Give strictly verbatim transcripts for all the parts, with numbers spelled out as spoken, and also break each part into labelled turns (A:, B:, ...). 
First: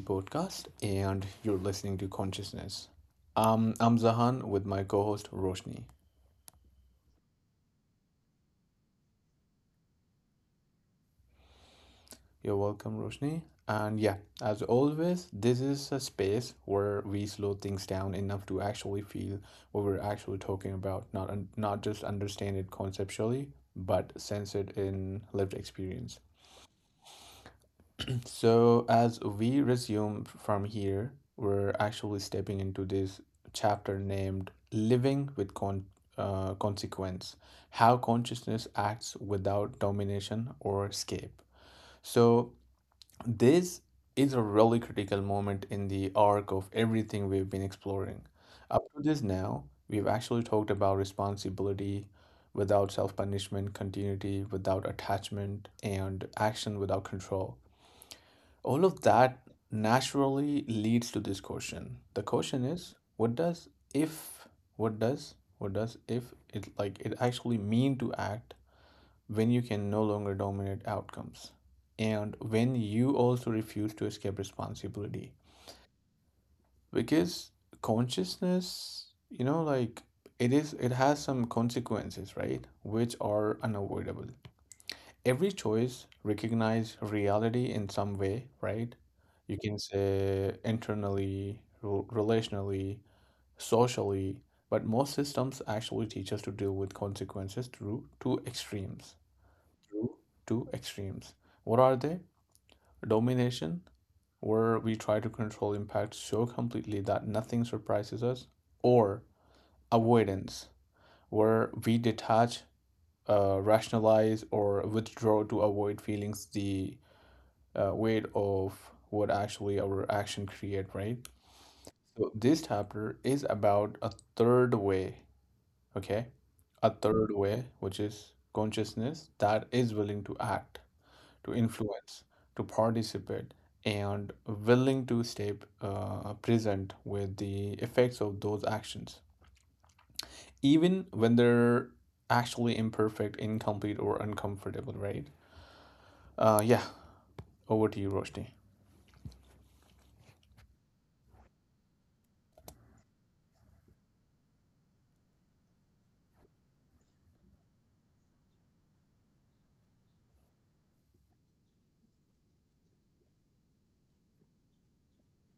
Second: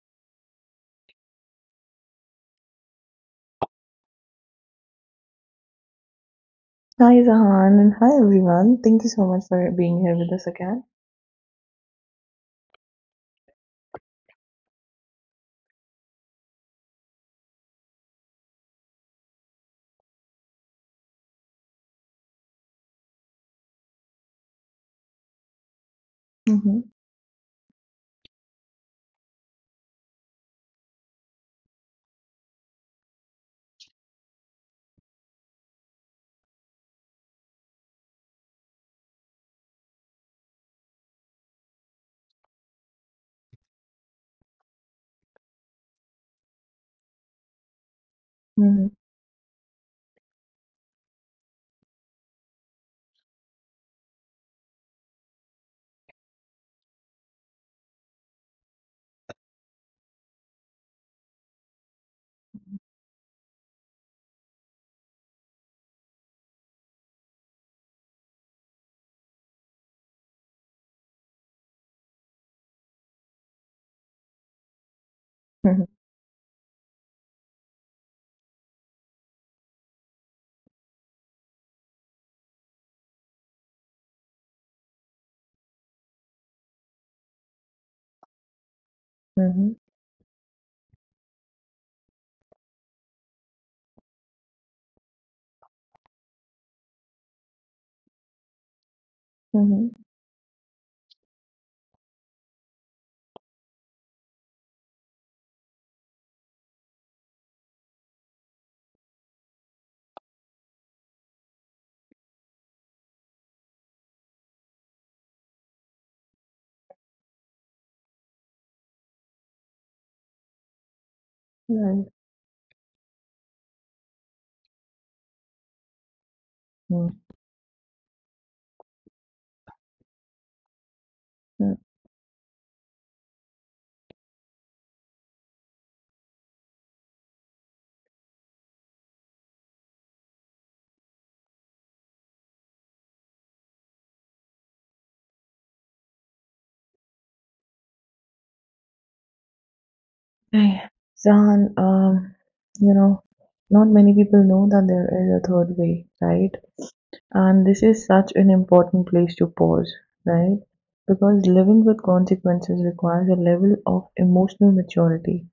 A: podcast, and you're listening to Consciousness. Um, I'm Zahan with my co host Roshni.
B: Hi, Zahan, and hi everyone. Thank you so much for being here with us again.
A: You're welcome, Roshni. And yeah, as always, this is a space where we slow things down enough to actually feel what we're actually talking about, not, not just understand it conceptually, but sense it in lived experience.
B: Uhum,
A: So, as we resume from here, we're actually stepping into this chapter named Living with Con- uh, Consequence How Consciousness Acts Without Domination or Escape. So, this is a really critical moment in the arc of everything we've been exploring. Up
B: uhum,
A: to this now, we've actually talked about responsibility without self punishment, continuity without attachment, and action without control. All of that naturally leads to this question. The question is, what does if, what does, what does if it like it actually mean to act when you can no longer dominate outcomes and when you also refuse to escape responsibility?
B: hı hı,
A: Because consciousness, you know, like it is, it has some consequences, right? Which are unavoidable. Every choice recognize reality in some way, right?
B: hı
A: You can
B: hı,
A: say internally, rel- relationally, socially. But most systems actually teach us to deal with consequences through two extremes.
B: hı hı.
A: Through two extremes, what are they? Domination, where we try to control impact so completely that nothing surprises us, or avoidance, where we detach, uh, rationalize, or withdraw to avoid feelings the uh, weight of what actually our action create, right?
B: Right.
A: So this chapter is about a third way, okay? A
B: Mm,
A: third way, which is consciousness that is willing to act, to
B: mm.
A: influence, to participate, and willing to stay uh, present with the effects of those actions, even when they're actually imperfect, incomplete, or uncomfortable, right? Uh, yeah, over to you, Roshni.
B: Hey, Zahan, um, you know, not many people know that there is a third way, right? And this is such an important place to pause, right? Because living with consequences requires a level of emotional maturity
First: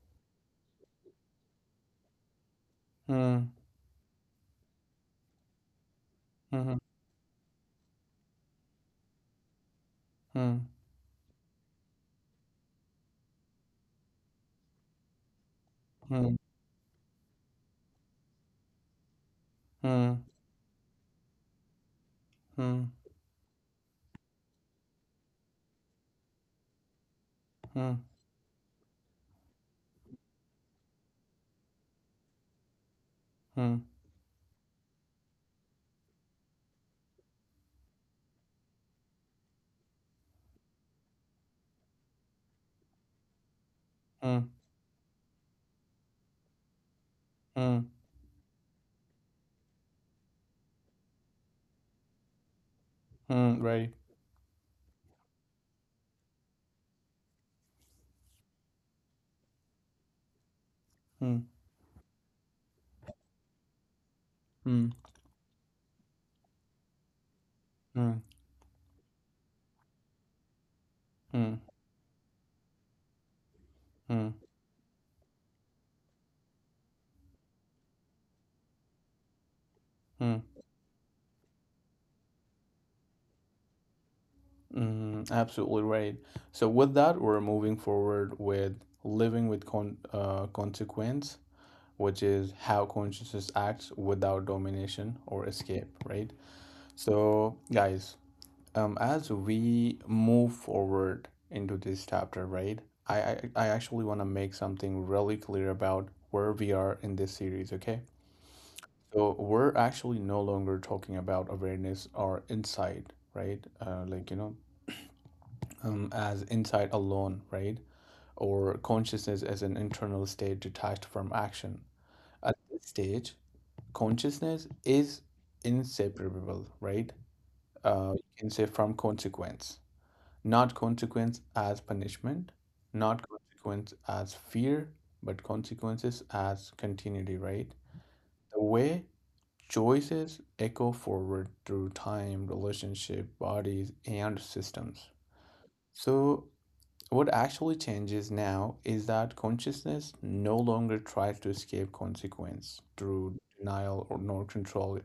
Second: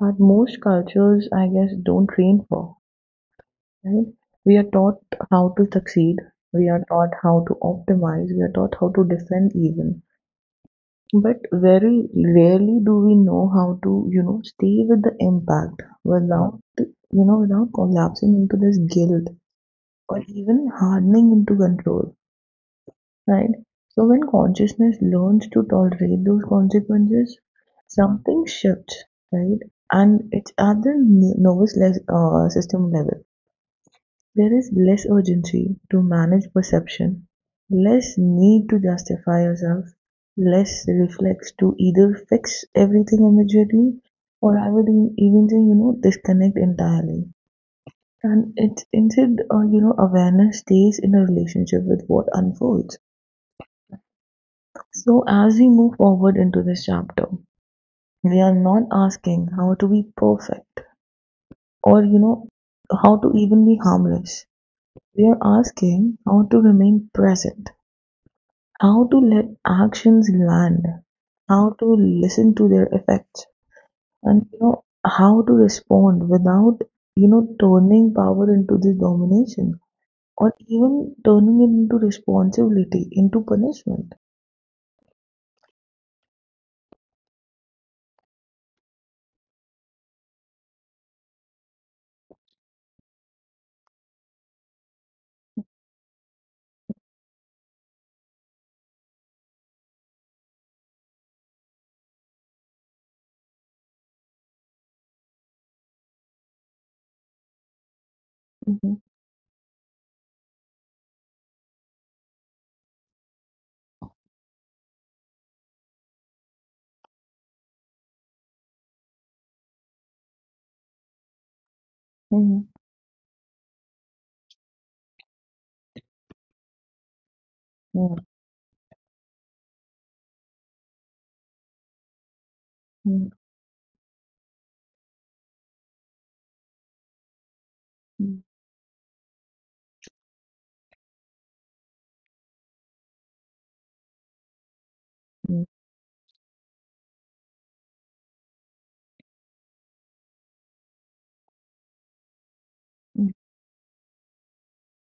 B: that most cultures, I guess, don't train for,
A: Hmm.
B: right? We are taught how to succeed, we
A: Hmm.
B: are taught how to optimize, we are taught how to defend even.
A: Hmm.
B: But very rarely do we know how to, you know, stay with the impact
A: Hmm.
B: without, you know, without collapsing into this guilt
A: Mm,
B: or even hardening into control.
A: mm,
B: Right. So when consciousness learns to tolerate those consequences,
A: mm,
B: something shifts, right? And it's at the n- nervous le- uh, system level.
A: mm,
B: There is less urgency to manage perception, less need to justify yourself, less reflex to either fix everything immediately,
A: mm,
B: or I would e- even say, you know, disconnect entirely.
A: mm,
B: And it's instead, uh, you know, awareness stays in a relationship with what unfolds.
A: mm, right.
B: So, as we move forward into this chapter, we are not asking how to be perfect
A: Mm,
B: or, you know, how to even be harmless.
A: mm,
B: We are asking how to remain present,
A: mm,
B: how to let actions land,
A: mm, mm, mm, mm,
B: how to listen to their effects,
A: mm, mm,
B: and, you know, how to respond without, you know, turning power into this domination
A: mm, mm, mm, mm, mm,
B: or
A: mm,
B: even turning it into responsibility, into punishment.
A: mm, mm, absolutely right. So with that, we're moving forward with living with con uh, consequence, which is how consciousness acts without domination or escape, right? So guys, um, as we move forward into this chapter, right? I I, I actually want to make something really clear about where we are in this series, okay?
B: Mm-hmm.
A: So we're actually no longer talking about awareness or insight, right? Uh, like, you know, um, as insight alone, right? Or consciousness as an internal state detached from action. At
B: Mm-hmm.
A: this stage, consciousness is inseparable, right? Uh, you can say from consequence, not consequence as punishment, not consequence as fear, but consequences as continuity, right? The way choices echo forward through time, relationship, bodies, and systems.
B: Mm-hmm.
A: So, what actually changes now is that consciousness no longer tries to escape consequence through denial or nor control.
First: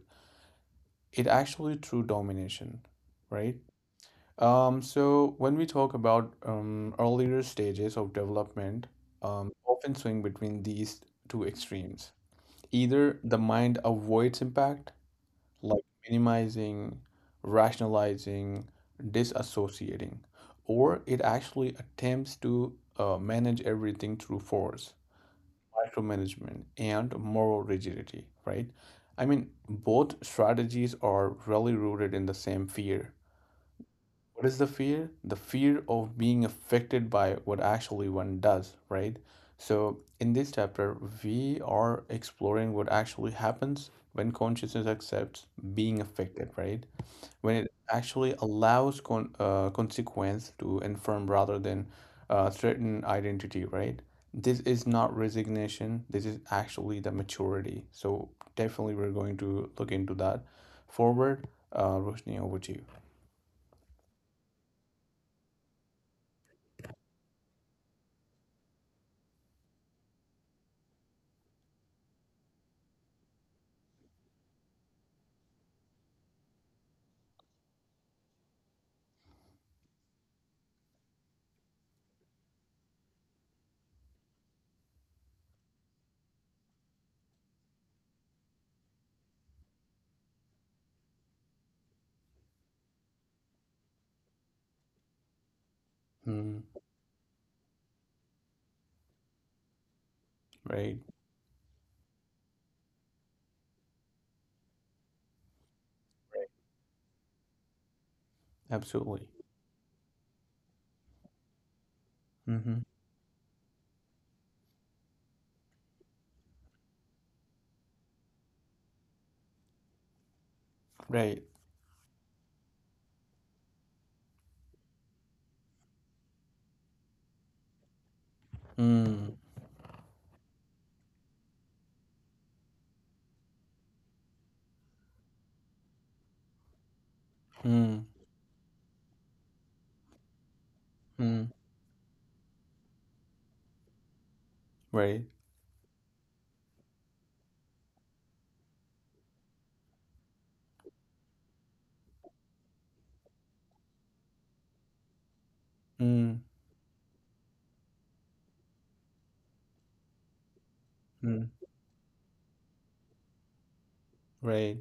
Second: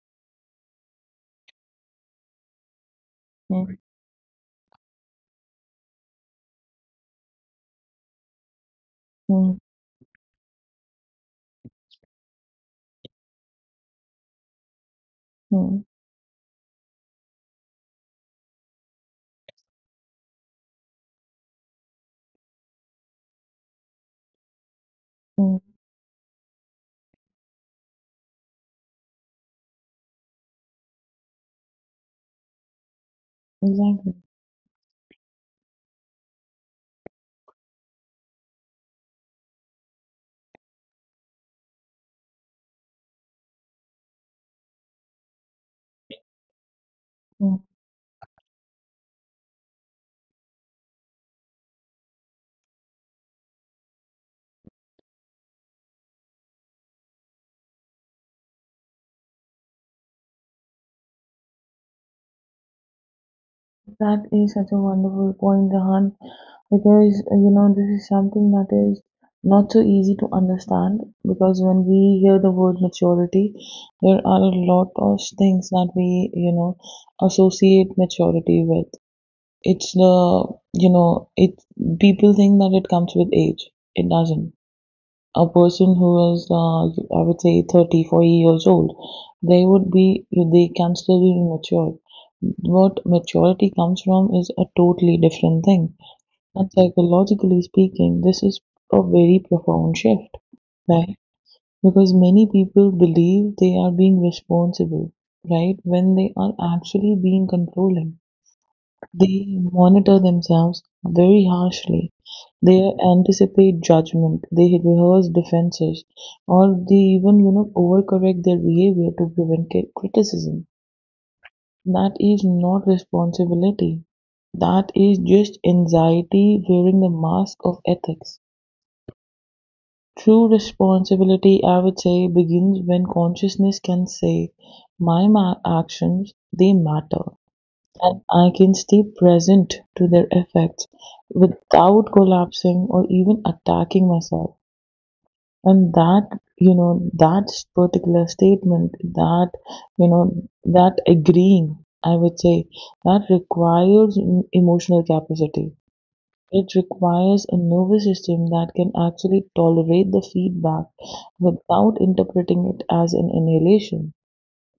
A: It actually through domination, right?
B: Hmm.
A: Um, so when we talk about um, earlier stages of development, um,
B: Mm,
A: often swing between these two extremes. Either the mind avoids impact
B: mm,
A: like minimizing, rationalizing, disassociating, or it actually attempts to uh, manage everything through force,
B: mm,
A: micromanagement, and moral rigidity, right? I mean, both strategies are really rooted in the same fear.
B: exactly.
A: What is the fear? The fear of being affected by what actually one does, right? So, in this chapter, we are exploring what actually happens when consciousness accepts being affected, right? When
B: Mm.
A: it actually allows con- uh, consequence to inform rather than uh, threaten identity, right? This is not resignation. This is actually the maturity. So definitely we're going to look into that. Forward, uh, Roshni, over to you.
B: That is such a wonderful point, Jahan, because uh, you know this is something that is not so easy to understand. Because when we hear the word maturity, there are a lot of things that we you know associate maturity with. It's the, you know it people think that it comes with age. It doesn't. A person who is, uh, I would say, thirty, forty years old, they would be, they can still be mature. What maturity comes from is a totally different thing.
A: Mm,
B: And psychologically speaking, this is a very profound shift,
A: right.
B: right? Because many people believe they are being responsible, right? When they are actually being controlling,
A: Absolutely.
B: they monitor themselves very harshly.
A: Mm-hmm.
B: They anticipate judgment. They rehearse defenses, or they even you know overcorrect their behavior to prevent cri- criticism.
A: Right.
B: That is not responsibility. That is just anxiety wearing the mask of ethics.
A: Mm,
B: True responsibility, I would say, begins when consciousness can say, my ma- actions, they matter,
A: mm,
B: and I can stay present to their effects
A: mm,
B: without collapsing or even attacking myself.
A: right.
B: And that, you know, that particular statement, that, you know, that agreeing, I would say, that requires em- emotional capacity.
A: Mm,
B: It requires a nervous system that can actually tolerate the feedback
A: mm,
B: without interpreting it as an annihilation.
A: right.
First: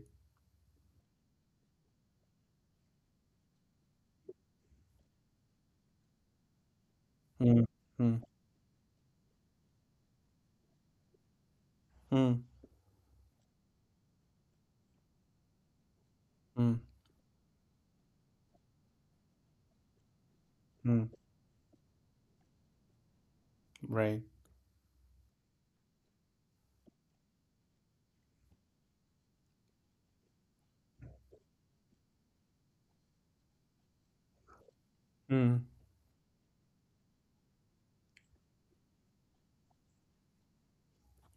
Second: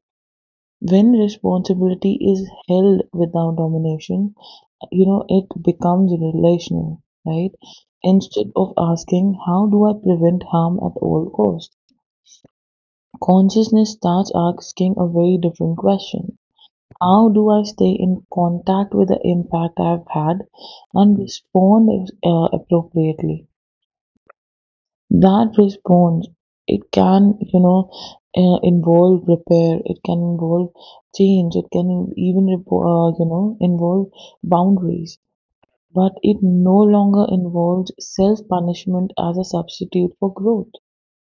B: When responsibility is held without domination, you know, it becomes relational, right?
A: Mm, mm,
B: Instead of asking, how do I prevent harm at all costs?
A: mm,
B: Consciousness starts asking a very different question.
A: mm,
B: How do I stay in contact with the impact I've had
A: mm,
B: and respond uh, appropriately?
A: right.
B: That response, it can, you know, uh, involve repair, it can involve change, it can even, repo- uh, you know, involve boundaries,
A: Mm,
B: but it no longer involves self punishment as a substitute for growth.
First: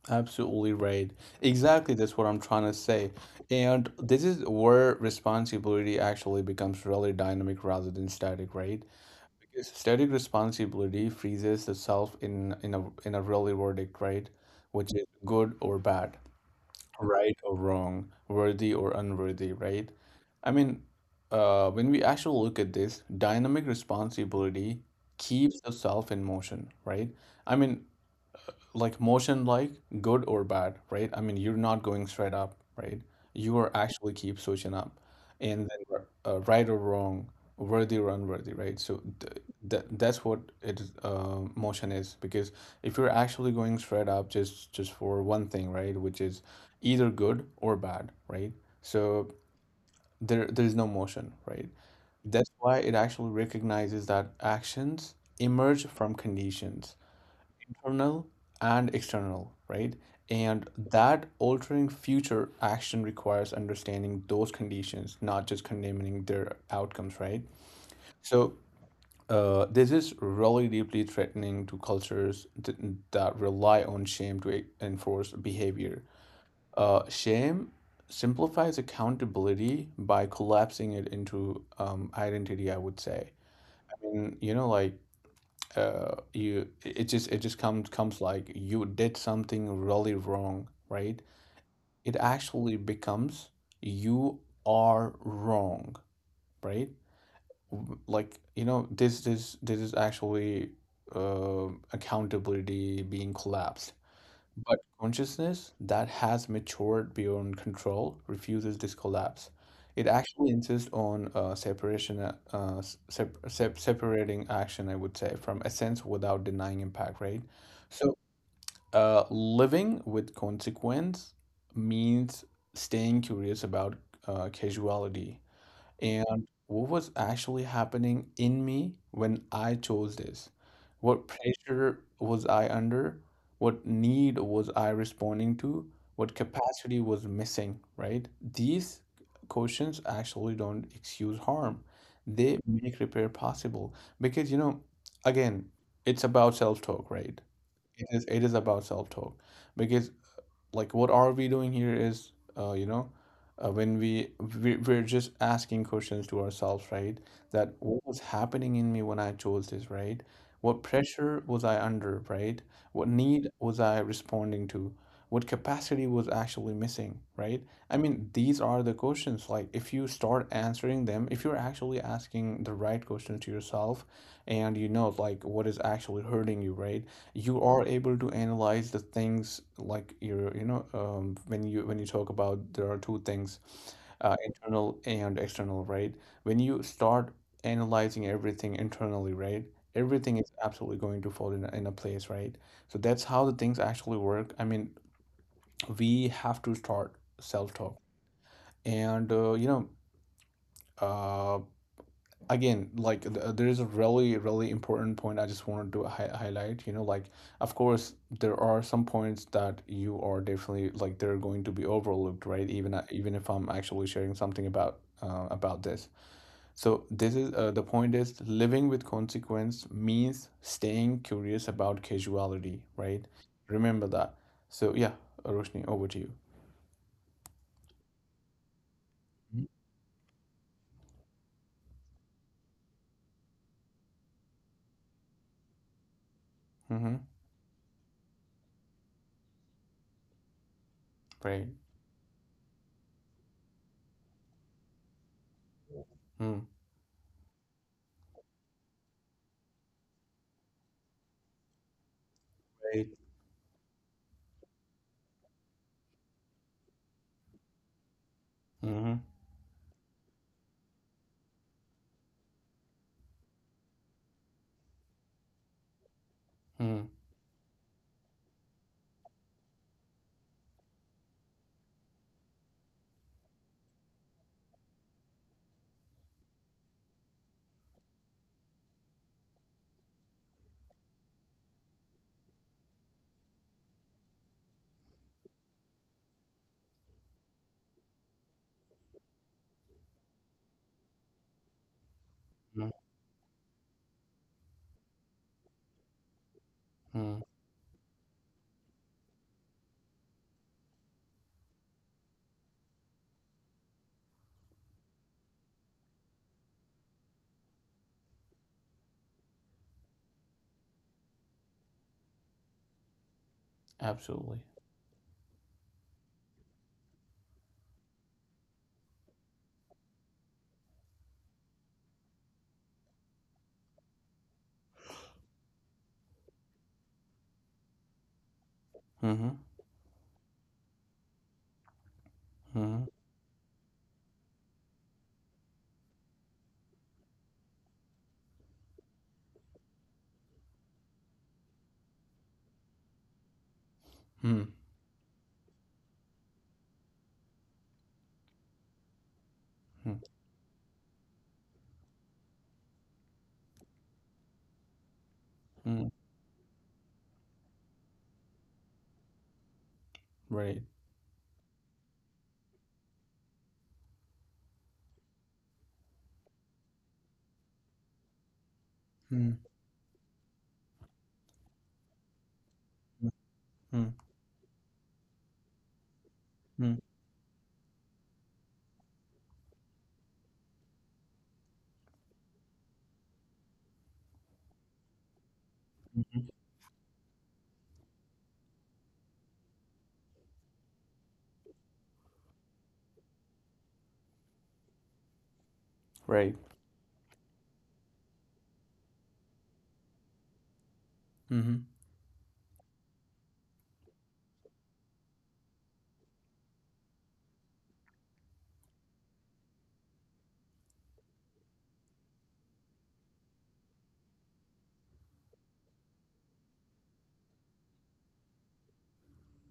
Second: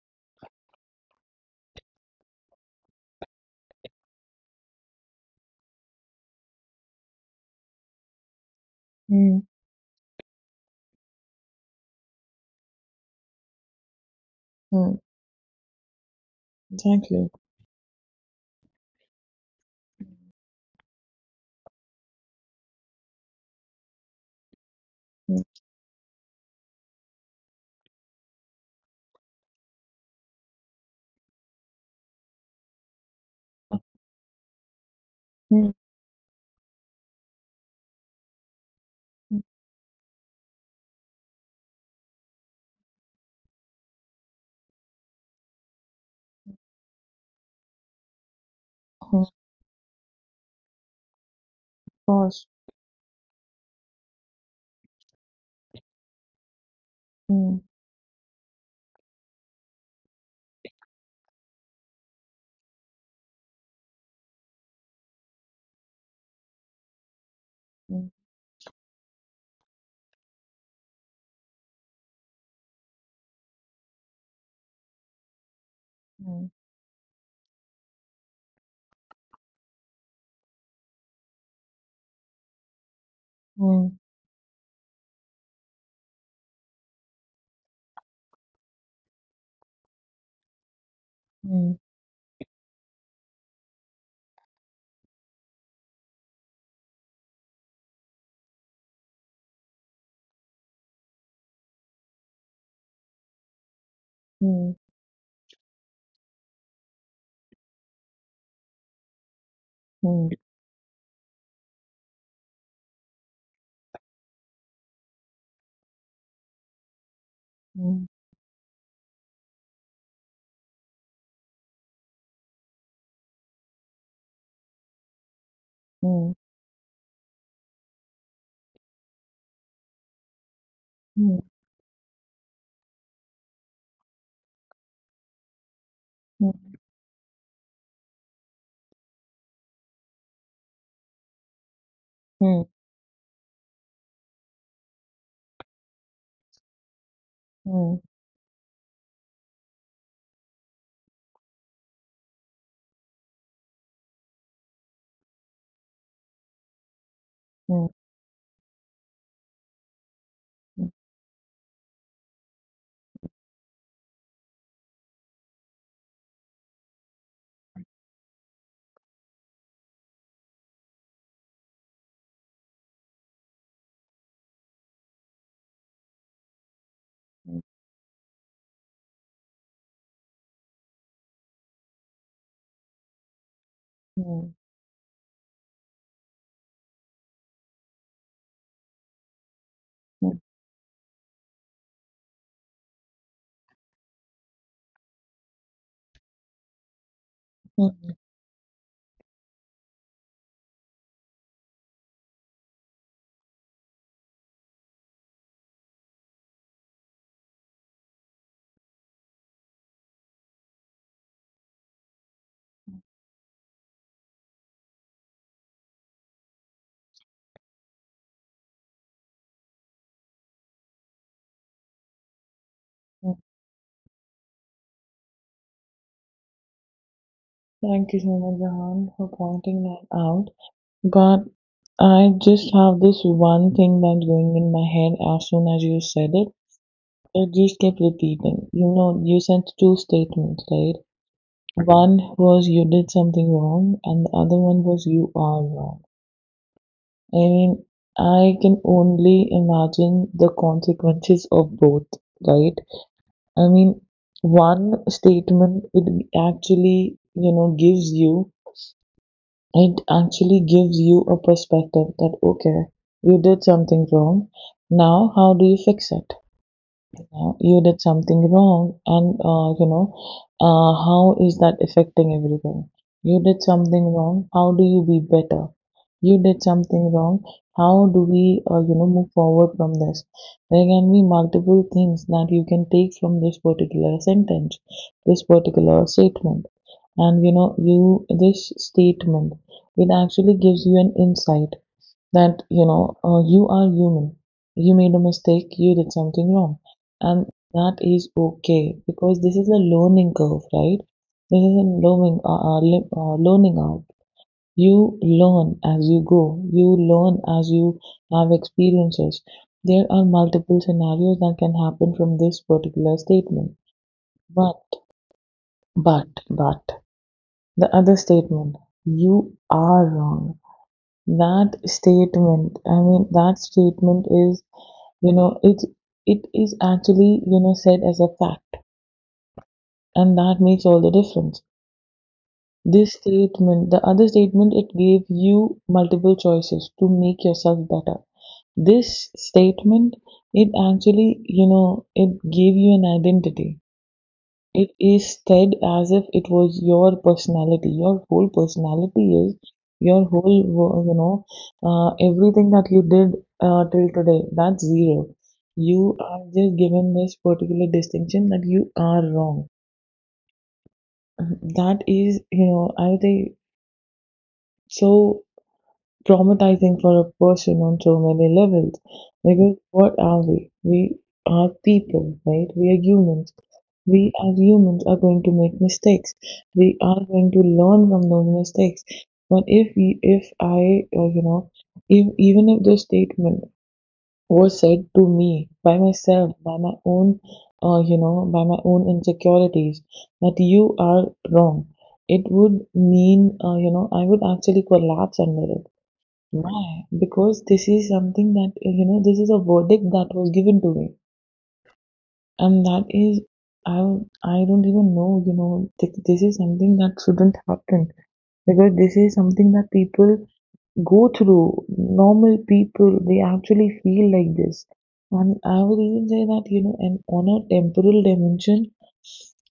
A: absolutely right. Exactly, that's what I'm trying to say. And this is where responsibility actually becomes really dynamic rather than static, right?
B: Mm,
A: Because static responsibility freezes itself in in a in a really verdict, right? Which
B: mm,
A: is good or bad,
B: exactly.
A: right or wrong, worthy or unworthy, right? I mean, uh, when we actually look at this, dynamic responsibility
B: Mm,
A: keeps the self in motion, right? I mean, like motion like good or bad, right? I mean, you're not going straight up, right? You are actually keep switching up, and
B: mm,
A: then uh, right or wrong, worthy or unworthy, right? so th-
B: mm,
A: that that's what it is, uh, motion is because if you're actually going straight up just just for one thing, right, which is either good or bad, right?
B: of
A: So there there's no motion, right?
B: course.
A: That's why it actually recognizes that actions emerge from conditions,
B: Mm,
A: internal and external, right? And that altering future action requires understanding those conditions, not just condemning their outcomes, right?
B: mm,
A: So uh, this is really deeply threatening to cultures th- that rely on shame to e- enforce behavior.
B: mm,
A: Uh, shame simplifies accountability by collapsing it into um, identity, I would say. I
B: mm,
A: mean, you know, like uh, you it just it just comes comes like you did something really wrong, right?
B: mm,
A: It actually becomes you are wrong, right? Like, you know, this this this is actually uh, accountability being collapsed.
B: mm,
A: But consciousness that has matured beyond control refuses this collapse. It
B: mm,
A: actually insists on uh, separation, uh, uh, sep- sep- separating action, I would say, from essence without denying impact, right?
B: mm,
A: So, uh, living with consequence means staying curious about uh, causality
B: mm,
A: and what was actually happening in me when I chose this. What
B: mm,
A: pressure was I under? What need was I responding to? What capacity was missing, right? These questions actually don't excuse harm. They
B: mm,
A: make repair possible because, you know, again, it's about self-talk, right?
B: mm, mm,
A: It is, it is about self-talk because like what are we doing here is uh, you know uh, when we, we we're just asking questions to ourselves, right? That
B: mm,
A: what was happening in me when I chose this, right? What pressure was I under, right? What need was I responding to? What capacity was actually missing, right? I mean, these are the questions. Like if you start answering them, if you're actually asking the right questions to yourself, and you know like what is actually hurting you, right,
B: mm,
A: you are able to analyze the things like your you know um, when you when you talk about there are two things, uh,
B: mm,
A: internal and external, right? When you start analyzing everything internally, right, everything
B: mm.
A: is absolutely going to fall in a, in a place, right? So that's how the things actually work. I mean, we have to start self-talk
B: Mhm.
A: and uh, you know uh, again like th- uh, there is a really really important point I just wanted to hi- highlight, you know, like of course there are some points that you are definitely like they're going to be overlooked, right, even a- even if I'm actually sharing something about uh, about this. So this is uh, the point is living with consequence means staying curious about casuality, right? Remember that. So yeah, Roshni, over to you.
B: Thank you so much, Jahan, for pointing that out. But I just have this one thing that's going in my head as soon as you said it.
A: Mm-hmm.
B: It just kept repeating. You know, you sent two statements, right?
A: Right.
B: One was, you did something wrong, and the other one was, you are wrong.
A: Mm.
B: I mean, I can only imagine the consequences of both, right?
A: Right.
B: I mean, one statement, it actually, you know, gives you
A: Mm-hmm.
B: it actually gives you a perspective that, okay, you did something wrong, now how do you fix it? Now you did something wrong, and uh, you know uh, how is that affecting everything? You did something wrong, how do you be better? You did something wrong, how do we, uh, you know move forward from this? There can be multiple things that you can take from this particular sentence this particular statement. And you know you this statement, it actually gives you an insight that you know uh, you are human, you made a mistake, you did something wrong,
A: Mm-hmm.
B: and that is okay, because this is a learning curve, right? This is a learning uh, uh, le- uh, learning out. You learn as you go, you learn as you have experiences. There are multiple scenarios that can happen from this particular statement.
A: Absolutely.
B: But but but the other statement, you are wrong, that statement, I mean that statement is, You know, it it is actually, you know, said as a fact,
A: Mm-hmm.
B: and that makes all the difference. This statement, the other statement, it gave you multiple choices to make yourself better. This statement, it actually, you know, it gave you an identity.
A: Mm,
B: It is said as if it was your personality. Your whole personality is
A: mm,
B: your whole, wo- you know, uh, everything that you did uh, till today. That's zero.
A: mm,
B: You are just given this particular distinction that you are wrong.
A: right.
B: That is, you know, I think so. Traumatizing for a person on so many levels.
A: Mm,
B: Because what are we? We are people, right? We are
A: mm,
B: humans.
A: mm,
B: We as humans are going to make mistakes.
A: mm,
B: We are going to learn from those mistakes. But if we, if I, uh, you know, if, even if this statement was said to me by
A: mhm.
B: myself, by my own, uh, you know, by my own insecurities, that you are wrong, it would mean, uh, you know, I would actually collapse under it.
A: Right.
B: Why? Because this is something that, uh, you know, this is a verdict that was given to me,
A: Mhm,
B: and that is, I I don't even know, you know, th- this is something that shouldn't happen, because this is something that people go through. Normal people, they actually feel like this. And I would even say that, you know, and on a temporal dimension,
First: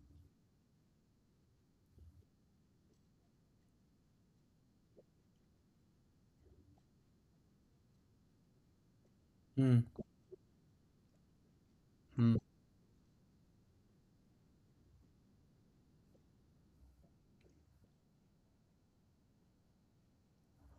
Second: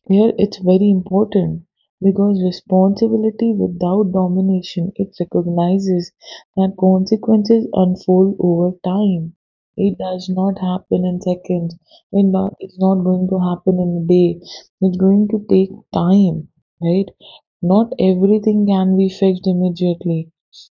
B: here it's very important, because responsibility without domination, it recognizes that consequences unfold over time.
A: mm,
B: It does not happen in seconds. It
A: mm.
B: not, it's not going to happen in a day. It's going to take time, right? Not everything can be fixed immediately.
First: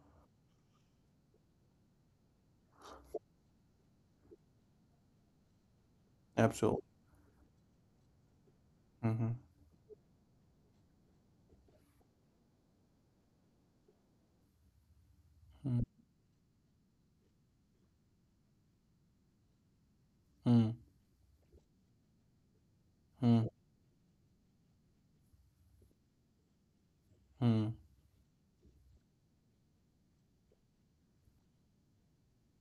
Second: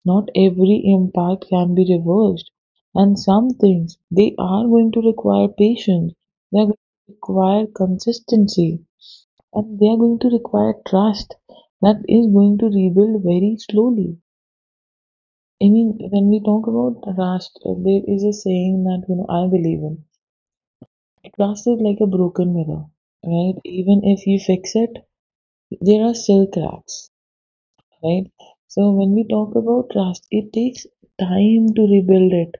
B: Not every impact can be reversed, and some things they are going to require patience, they are going
A: Absolutely.
B: to require consistency,
A: Mhm,
B: and they are going to require trust that is going to rebuild very slowly. I
A: mm,
B: mean, when we talk about trust, uh, there is a saying that you know I believe in.
A: mm,
B: Trust is like a broken mirror,
A: mm,
B: right? Even if you fix it, there are still cracks,
A: mm,
B: right? So when we talk about trust, it takes time to rebuild it.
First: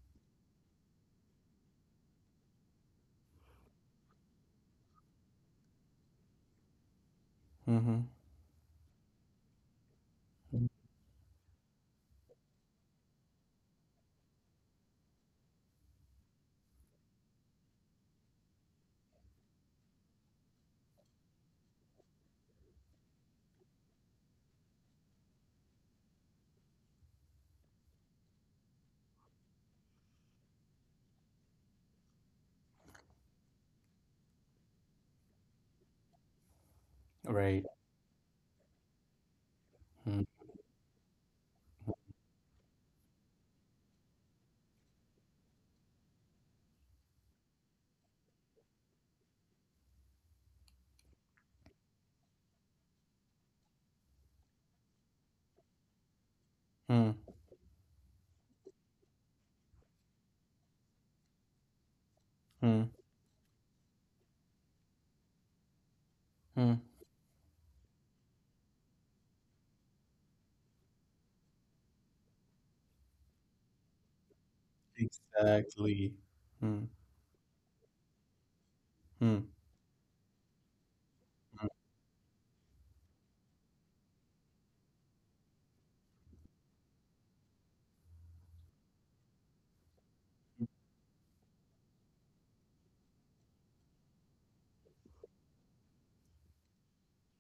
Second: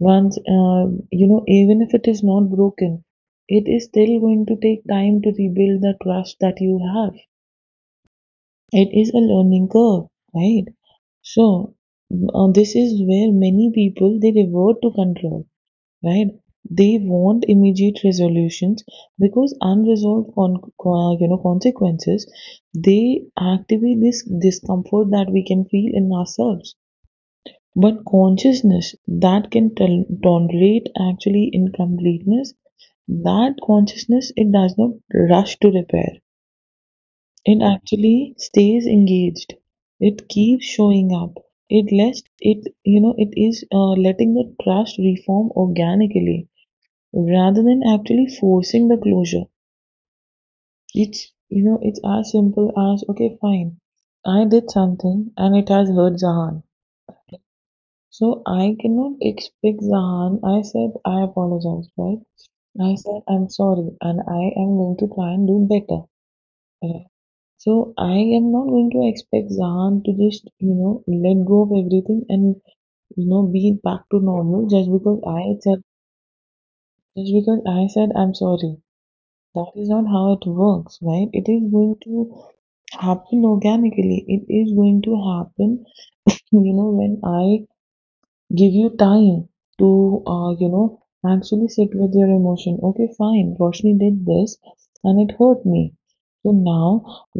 B: Once, um, you know, even if it is not broken, it is still going to take time to rebuild the trust that you have.
A: mhm,
B: It is a learning curve, right?
A: mm.
B: So, uh, this is where many people they revert to control, right? They want immediate resolutions, because unresolved con- co- uh, you know consequences, they activate this discomfort that we can feel in ourselves. But consciousness that can tol- tolerate actually incompleteness, that consciousness, it does not rush to repair. It
A: Right.
B: actually stays engaged.
A: Mm,
B: It keeps showing up. It lets it you know it is uh, letting the trust reform organically rather than actually forcing the closure. It's you know it's as simple as, okay, fine, I did something and it has hurt Zahan.
A: mm,
B: So I cannot expect Zahan, I said I apologize, right?
A: mm,
B: I said I'm sorry and I am going to try and do better.
A: mm.
B: Right? So I am not going to expect Zahan to just, you know, let go of everything and, you know, be back to normal just because I said
A: Exactly. Mm,
B: just because I said I'm sorry.
A: mm,
B: That is not how it works, right? It
A: mm.
B: is going to happen organically. It is going to happen, you know, when I give you time to, uh, you know actually sit with your emotion. Okay, fine, Roshni did this and it hurt me, so now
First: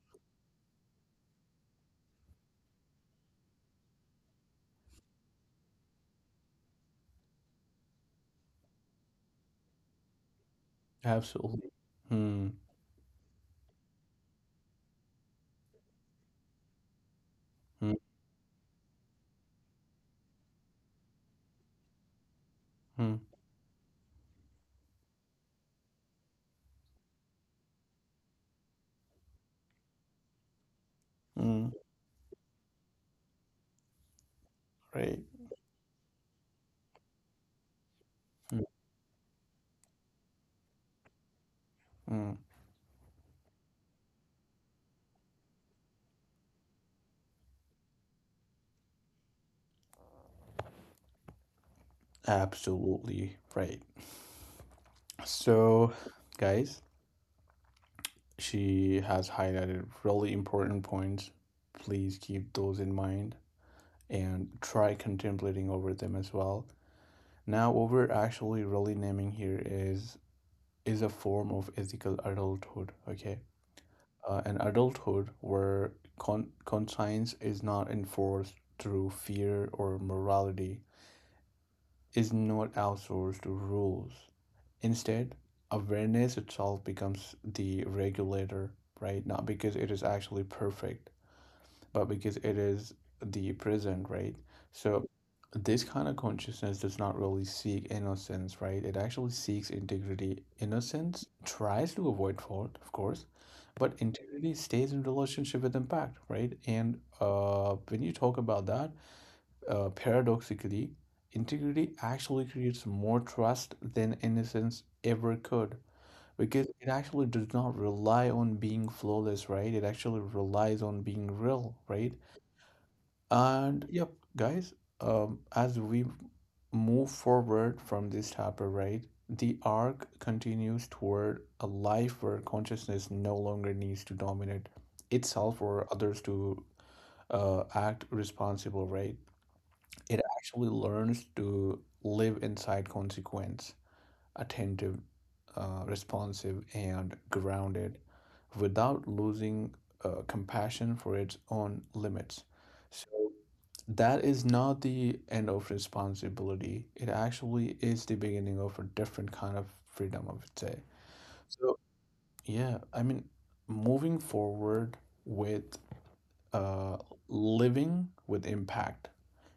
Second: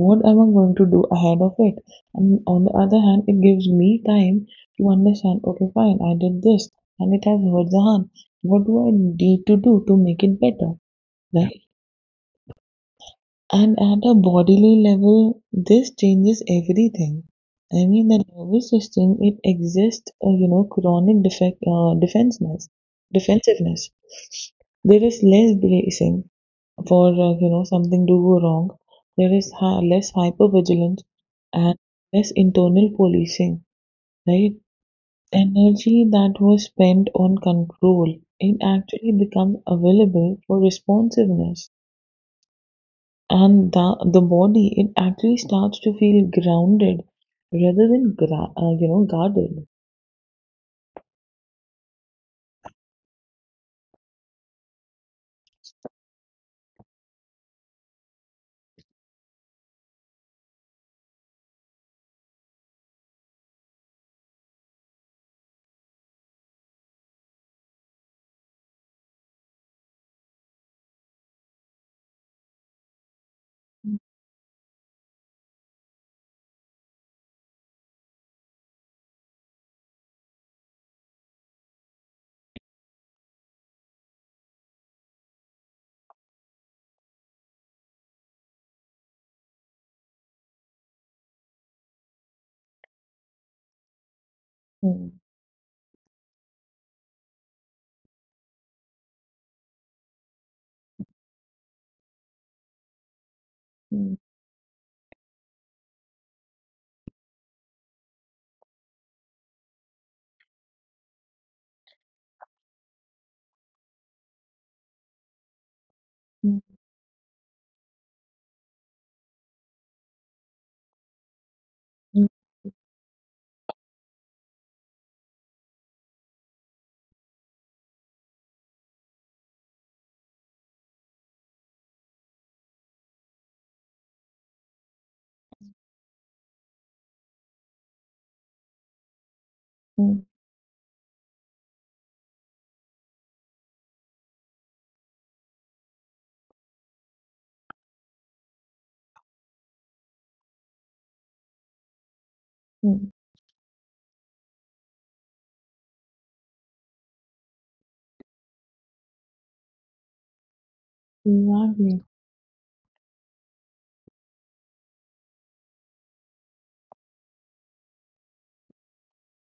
B: what am I going to do ahead of it? And on the other hand, it gives me time to understand, okay, fine, I did this and it has hurt the hand, what do I need to do to make it better? Right.
A: Absolutely. Mm,
B: And at a bodily level, this changes everything. I
A: mm,
B: mean, the nervous system, it exists, uh, you know, chronic defect, uh, defenseness,
A: mm,
B: defensiveness. There is less bracing for, uh, you know, something to go wrong. There is ha- less hypervigilance
A: mm.
B: and less internal policing, right?
A: Right.
B: Energy that was spent on control, it
A: Mm,
B: actually becomes available for responsiveness,
A: mm.
B: and the, the body, it actually starts to feel grounded rather than gra- uh, you know guarded.
A: Absolutely right. So, guys, she has highlighted really important points. Please keep those in mind and try contemplating over them as well. Now, what we're actually really naming here is is a form of ethical adulthood. Okay, uh, an adulthood where con- conscience is not enforced through fear or morality, is not outsourced to rules. Instead, awareness itself becomes the regulator, right? Not because it is actually perfect, but because it is the prison, right? So
B: Mm,
A: this kind of consciousness does not really seek innocence, right? It actually seeks integrity. Innocence tries to avoid fault, of course, but
B: mm,
A: integrity stays in relationship with impact, right? And uh, when you talk about that, uh, paradoxically, integrity actually creates more trust than innocence ever could
B: mm,
A: because it actually does not rely on being flawless, right? It actually relies on being real, right?
B: mm,
A: And yep, guys, um, as we move forward from this chapter, right, the arc continues toward a life where consciousness no longer needs to dominate itself or others to uh, act responsible, right? It actually learns to live inside consequence, attentive, uh, responsive, and grounded without losing uh, compassion for its own limits.
B: mm,
A: So,
B: mm.
A: that is not the end of responsibility. It actually is the beginning of a different kind of freedom, I would say. So, yeah, I mean, moving forward with uh, living with impact,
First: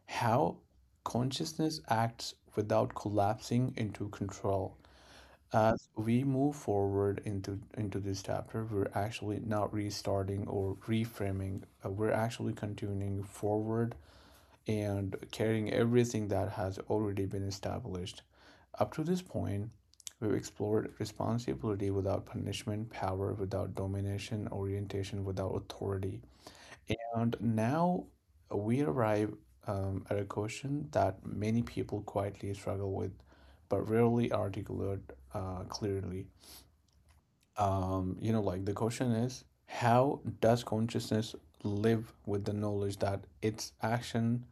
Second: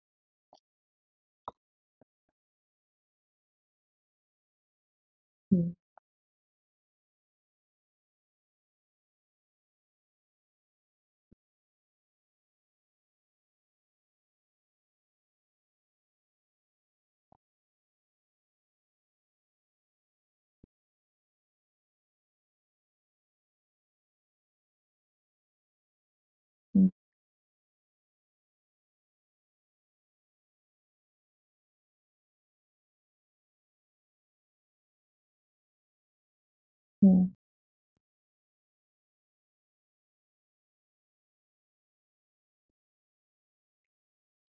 A: how consciousness acts without collapsing into control. As we move forward into into this chapter, we're actually not restarting or reframing. Uh, we're actually continuing forward and carrying everything that has already been established. Up to this point, we've explored responsibility without punishment, power without domination, orientation without authority. And now we arrive um, at a question that many people quietly struggle with, but rarely articulate uh, clearly. Um, you know, like the question is how does consciousness live with the knowledge that its action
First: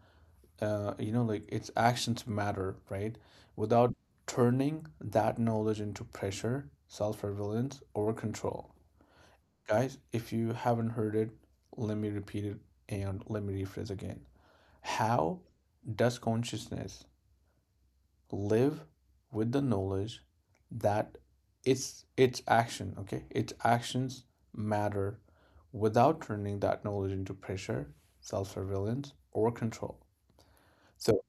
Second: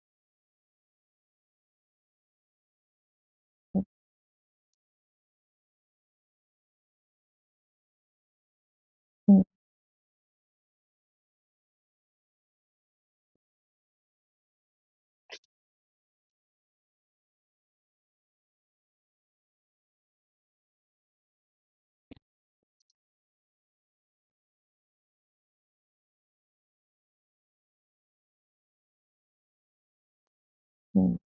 A: uh, you know, like its actions matter, right? Without turning that knowledge into pressure, self relevance, or control. Guys, if you haven't heard it, let me repeat it and let me rephrase again. How does consciousness live with the knowledge that its its action, okay, its actions matter without turning that knowledge into pressure, self surveillance, or control? So.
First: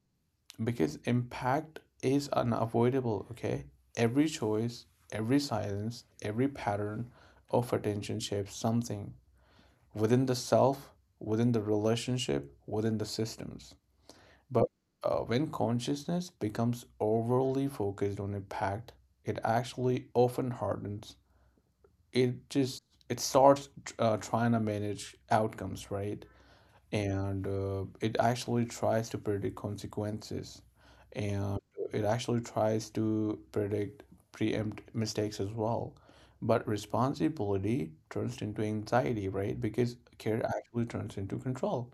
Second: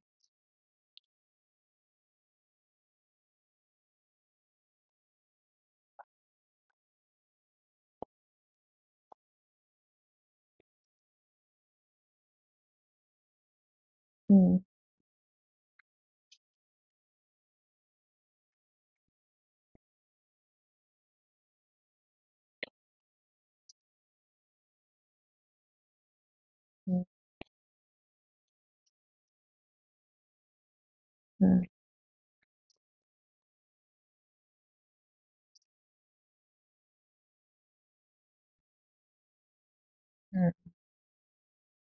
A: Because impact is unavoidable, okay. Every choice, every silence, every pattern of attention shapes something within the self, within the relationship, within the systems.
B: Exactly.
A: But uh, when consciousness becomes overly focused on impact, it actually often hardens. It just it starts uh, trying to manage outcomes, right? And uh, it actually tries to predict consequences, and it actually tries to predict preempt mistakes as well. But responsibility turns into anxiety, right? Because care actually turns into control,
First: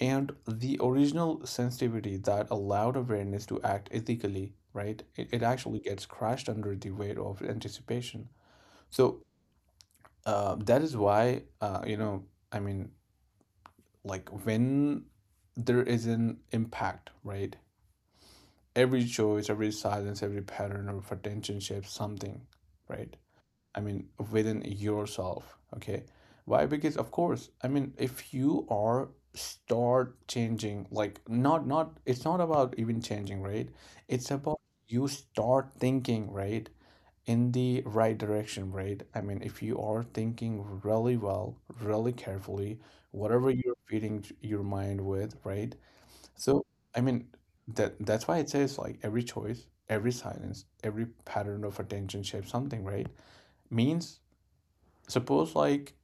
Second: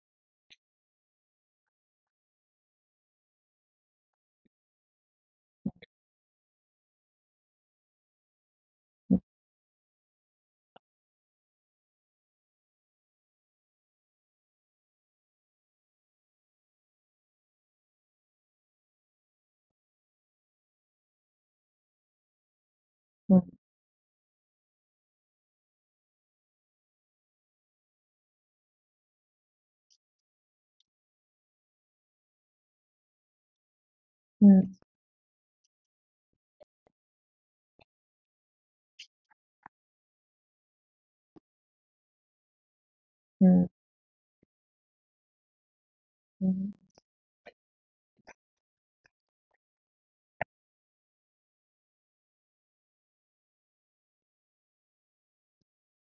A: and the original sensitivity that allowed awareness to act ethically, right, it, it actually gets crushed under the weight of anticipation. So uh, that is why uh, you know I mean like when there is an impact, right? Every choice, every silence, every pattern of attention shapes something, right?
B: Mm,
A: I mean, within yourself, okay? Why? Because of course, I mean, if you are start changing, like not not, it's not about even changing, right? It's about you start thinking, right? In the right direction, right? I mean, if you are thinking really well, really carefully, whatever you're feeding your mind with, right? So, I mean, that that's why it says like every choice, every silence, every pattern of attention shapes something, right? Means suppose like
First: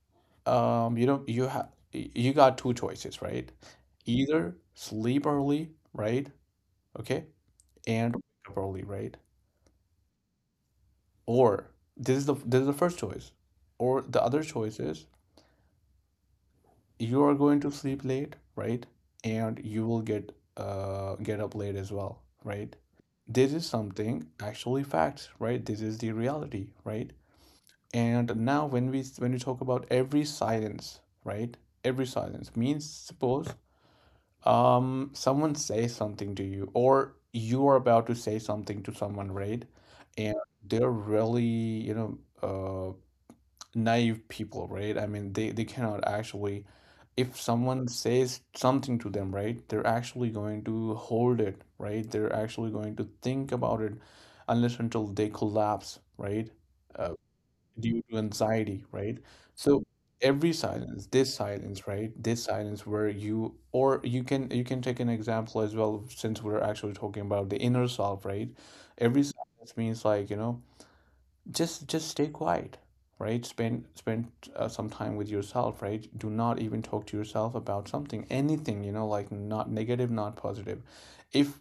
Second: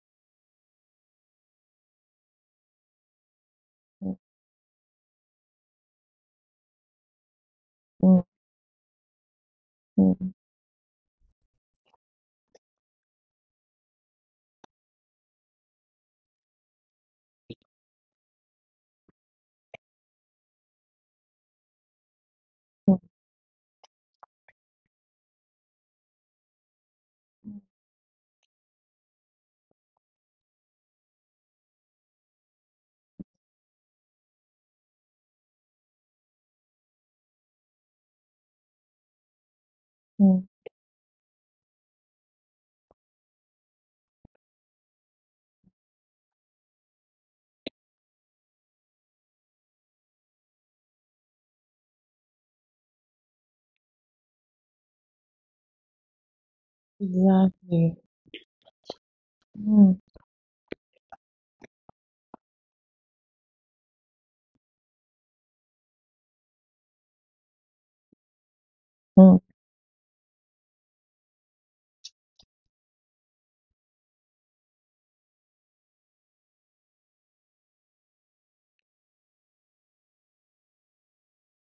A: um you know, you have you got two choices, right?
B: mm,
A: Either sleep early, right? Okay, and
B: mm,
A: wake up early, right?
B: mm, mm, mm, mm, mm, mm, mm, mm, mm, mm, mm, mm, mm, mm,
A: Or this is the this is the first choice. Or the other choice is you are going to sleep late, right, and you will get uh get up late as well, right? This is something actually facts, right? This is the reality, right? And now when we when we talk about every silence, right, every silence means suppose um someone says something to you, or you are about to say something to someone, right, and
B: mm.
A: they're really, you know, uh. naive people, right? I mean, they they cannot actually, if someone says something to them, right, they're actually going to hold it, right? They're actually going to think about it unless until they collapse, right? Uh,
B: Exactly.
A: Due to anxiety, right? So
B: Mm,
A: every silence, this silence, right? This silence where you, or you can you can take an example as well since we're actually talking about the inner self, right? Every
B: mm,
A: silence means like, you know, just just stay quiet, right? Spend spend uh, some time with yourself, right? Do not even talk to yourself about something, anything, you know, like not negative, not positive. If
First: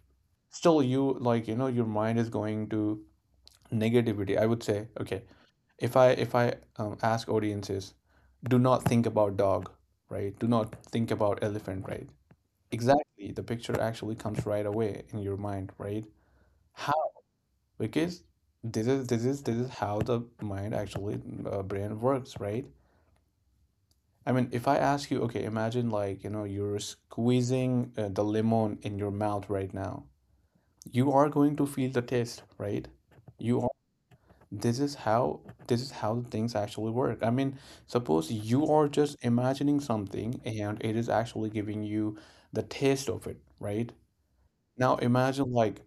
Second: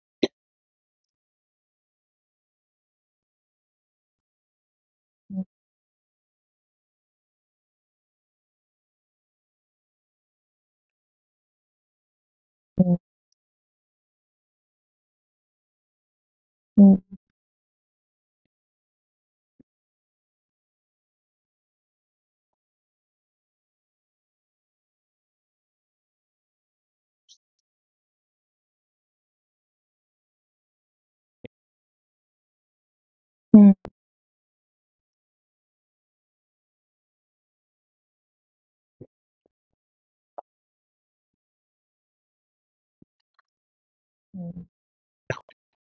A: still you, like, you know, your mind is going to negativity, I would say, okay.
B: mm,
A: If i if i um, ask audiences, do not think about dog, right? Do not think about elephant, right?
B: mm,
A: Exactly, the picture actually comes right away in your mind, right?
B: mm,
A: How? Because this is this is this is how the mind actually uh, brain works, right? I mean, if I ask you, okay, imagine like, you know, you're squeezing uh, the lemon in your mouth right now, you are going to feel the taste, right? You are
B: mm,
A: this is how this is how things actually work. I mean, suppose you are just imagining something and it is actually giving you the taste of it, right?
B: mm,
A: Now imagine like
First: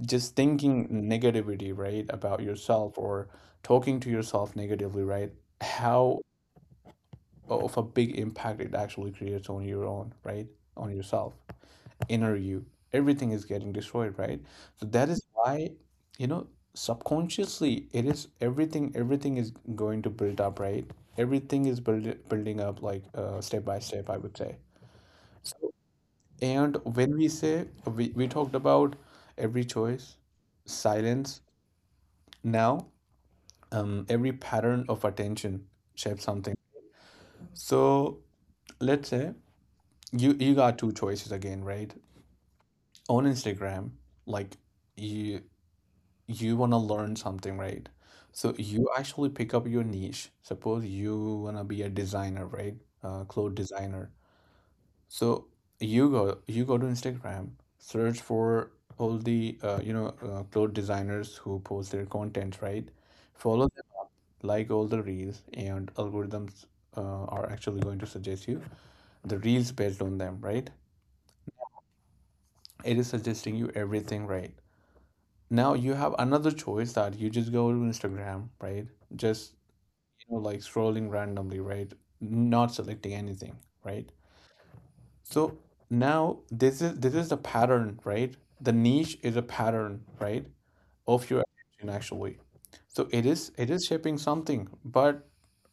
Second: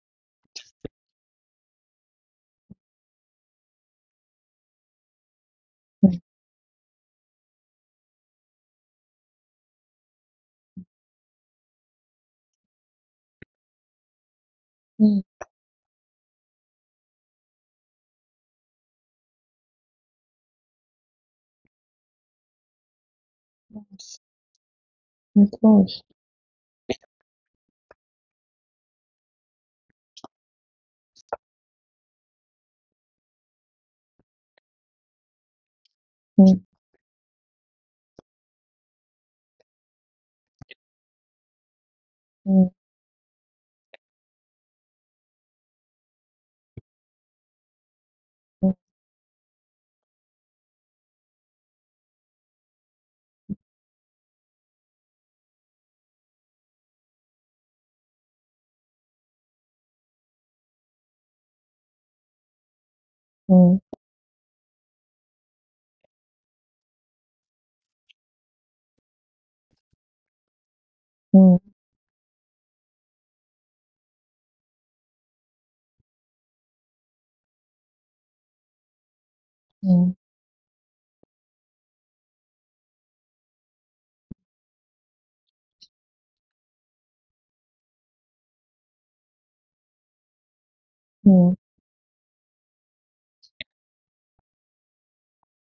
A: just thinking negativity, right, about yourself, or talking to yourself negatively, right, how
B: mm,
A: of a big impact it actually creates on your own, right, on yourself, inner you. Everything is getting destroyed, right? So that is
B: mm.
A: why, you know, subconsciously it is everything, everything is going to build up, right? Everything is build, building up like uh, step by step, I
B: Yes,
A: would say.
B: of
A: So,
B: course.
A: and when we say, we, we talked about every choice, silence. Now um, every pattern of attention shapes something.
B: Mm,
A: So let's say you you got two choices again, right?
B: mm,
A: On Instagram, like you you wanna learn something, right? So
B: mm,
A: you actually pick up your niche. Suppose you wanna be a designer, right? Uh, clothes designer. So you go you go to Instagram, search for all the uh, you know uh, clothes designers who post their content, right? Follow
B: mm,
A: like all the reels, and algorithms uh, are actually going to suggest you the reels based on them, right?
B: mm,
A: It is suggesting you everything, right? Now you have another choice that you just go to Instagram, right? Just
B: mm,
A: you know, like scrolling randomly, right, not selecting anything, right? So now this is this is the pattern, right? The niche is a pattern, right, of your
B: mm,
A: attention actually. So it is it is shaping something. But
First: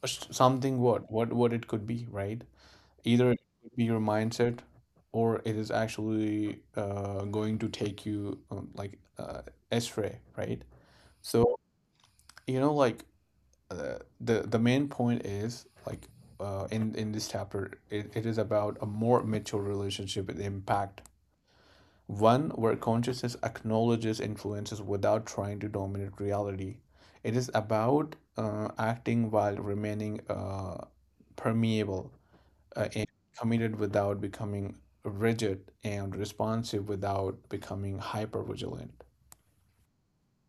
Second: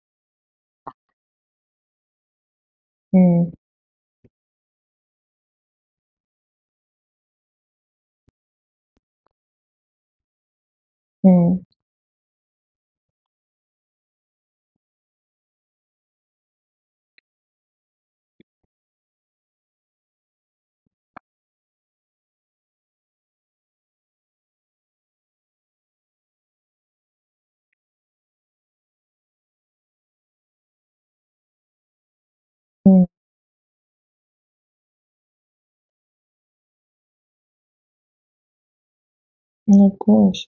A: uh, something, what what what it could be, right? Either it
B: mm.
A: could be your mindset, or it is actually uh, going to take you um, like uh, astray, right? So,
B: Mm,
A: you know, like uh, the the main point is like uh, in in this chapter, it, it is about a more mature relationship with impact. One where consciousness acknowledges influences without trying to dominate reality. It is about uh, acting while remaining uh, permeable uh,
B: mm,
A: and committed without becoming rigid, and responsive without becoming hyper vigilant.
B: mm, of course,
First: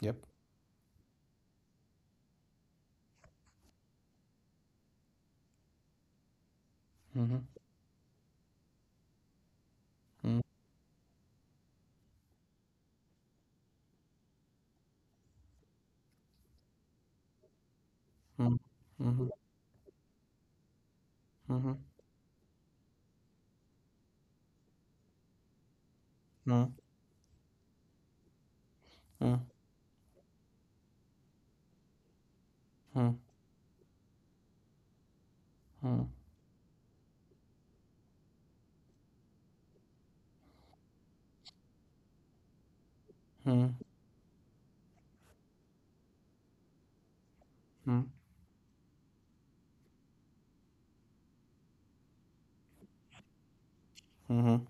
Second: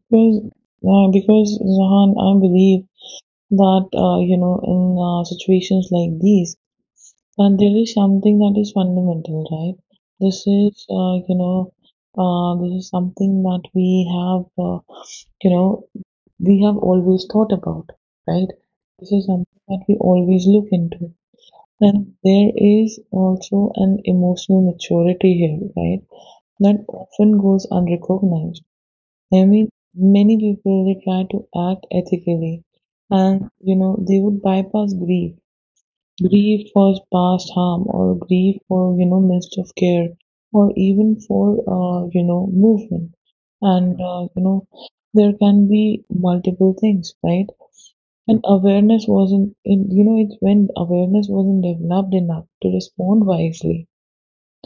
A: Yep.
B: because uh, because, Zahan, I believe that, uh, you know in uh, situations like these,
A: Mm-hmm.
B: that there is something that is fundamental, right? This is, uh, you know uh, this is something that we have, uh, you know we have always thought about, right?
A: Mm-hmm.
B: This is
A: Mm-hmm.
B: something that we always look into.
A: Mm-hmm.
B: And there is also an emotional maturity here, right? That often goes unrecognized.
A: Mm-hmm.
B: I mean, many people they try to act ethically, and you know they would bypass grief, grief for past harm, or grief for you know missed of care, or even for, uh, you know movement,
A: Mm-hmm.
B: and, uh, you know there can be multiple things, right? And awareness wasn't, in, you know, it's When awareness wasn't developed enough to respond wisely.
A: Mm-hmm.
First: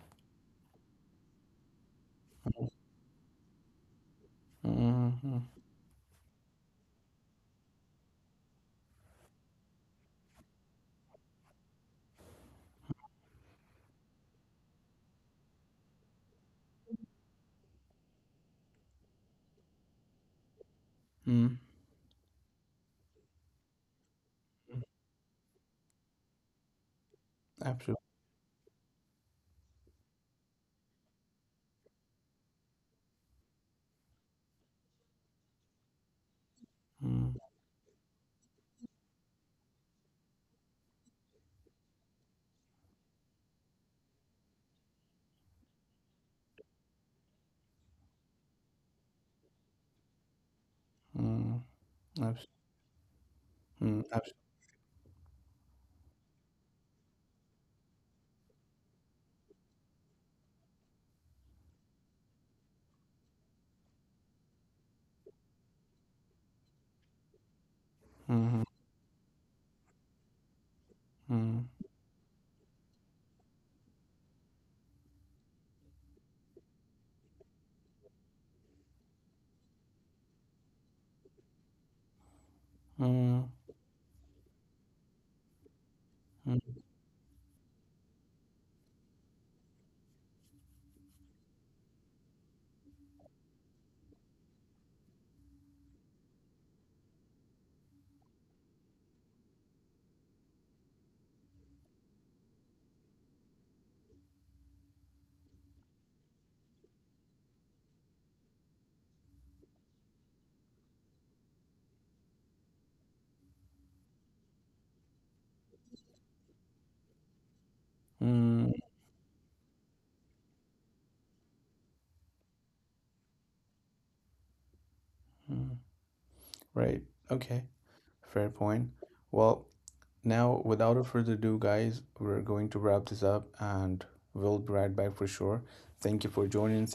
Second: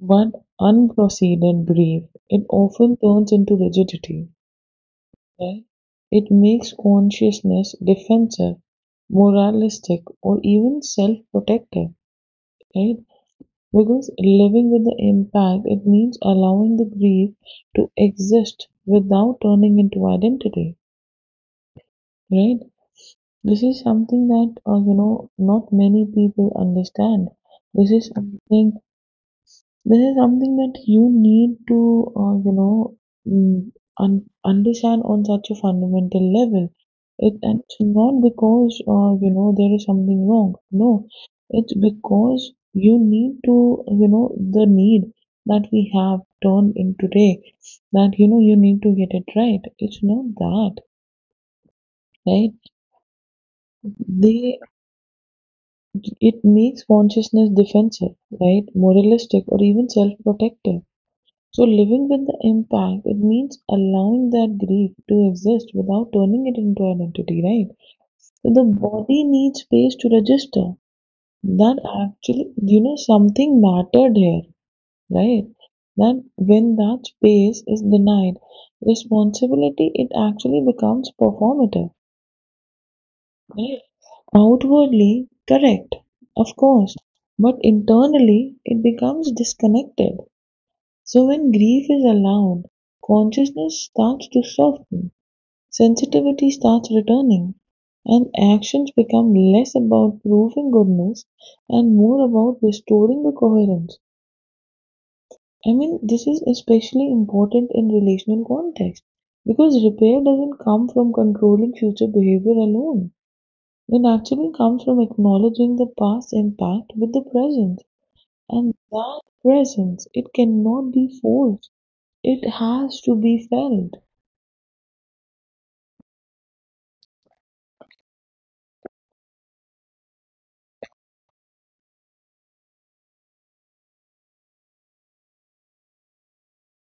B: But unproceded grief, it often turns into rigidity.
A: Mm-hmm.
B: Okay? It makes consciousness defensive, moralistic, or even self-protective, right? Because living with the impact, it means allowing the grief to exist without turning into identity,
A: Mm-hmm.
B: right? This is something that, uh, you know not many people understand. This
A: Absolutely.
B: is something This is something that you need to, uh, you know, mm, un- understand on such a fundamental level. It and it's not because, uh, you know there is something wrong. No, it's because you need to, you know, the need that we have turned in today. That you know you need to get it right. It's not that,
A: Mm-hmm. Absolutely.
B: right? They it makes consciousness defensive, right? Moralistic or even self-protective. So living with the impact, it means allowing that grief to exist without turning it into identity, right? So the
A: Mm-hmm.
B: body needs space to register that actually, you know, something mattered here, right? That when that space is denied, responsibility, it actually becomes performative,
A: Mm-hmm.
B: right? Outwardly correct, of course, but internally it becomes disconnected. So when grief is allowed, consciousness starts to soften, sensitivity starts returning, and actions become less about proving goodness and more about restoring the coherence. I mean, this is especially important in relational context, because repair doesn't come from controlling future behavior alone. It actually comes from acknowledging the past impact with the present. And
A: Mm-hmm.
B: that presence, it cannot be forced. It has to be felt.
A: Right. Okay. Fair point. Well, now without a further ado, guys, we're going to wrap this up and we'll be right back for sure. Thank you for joining.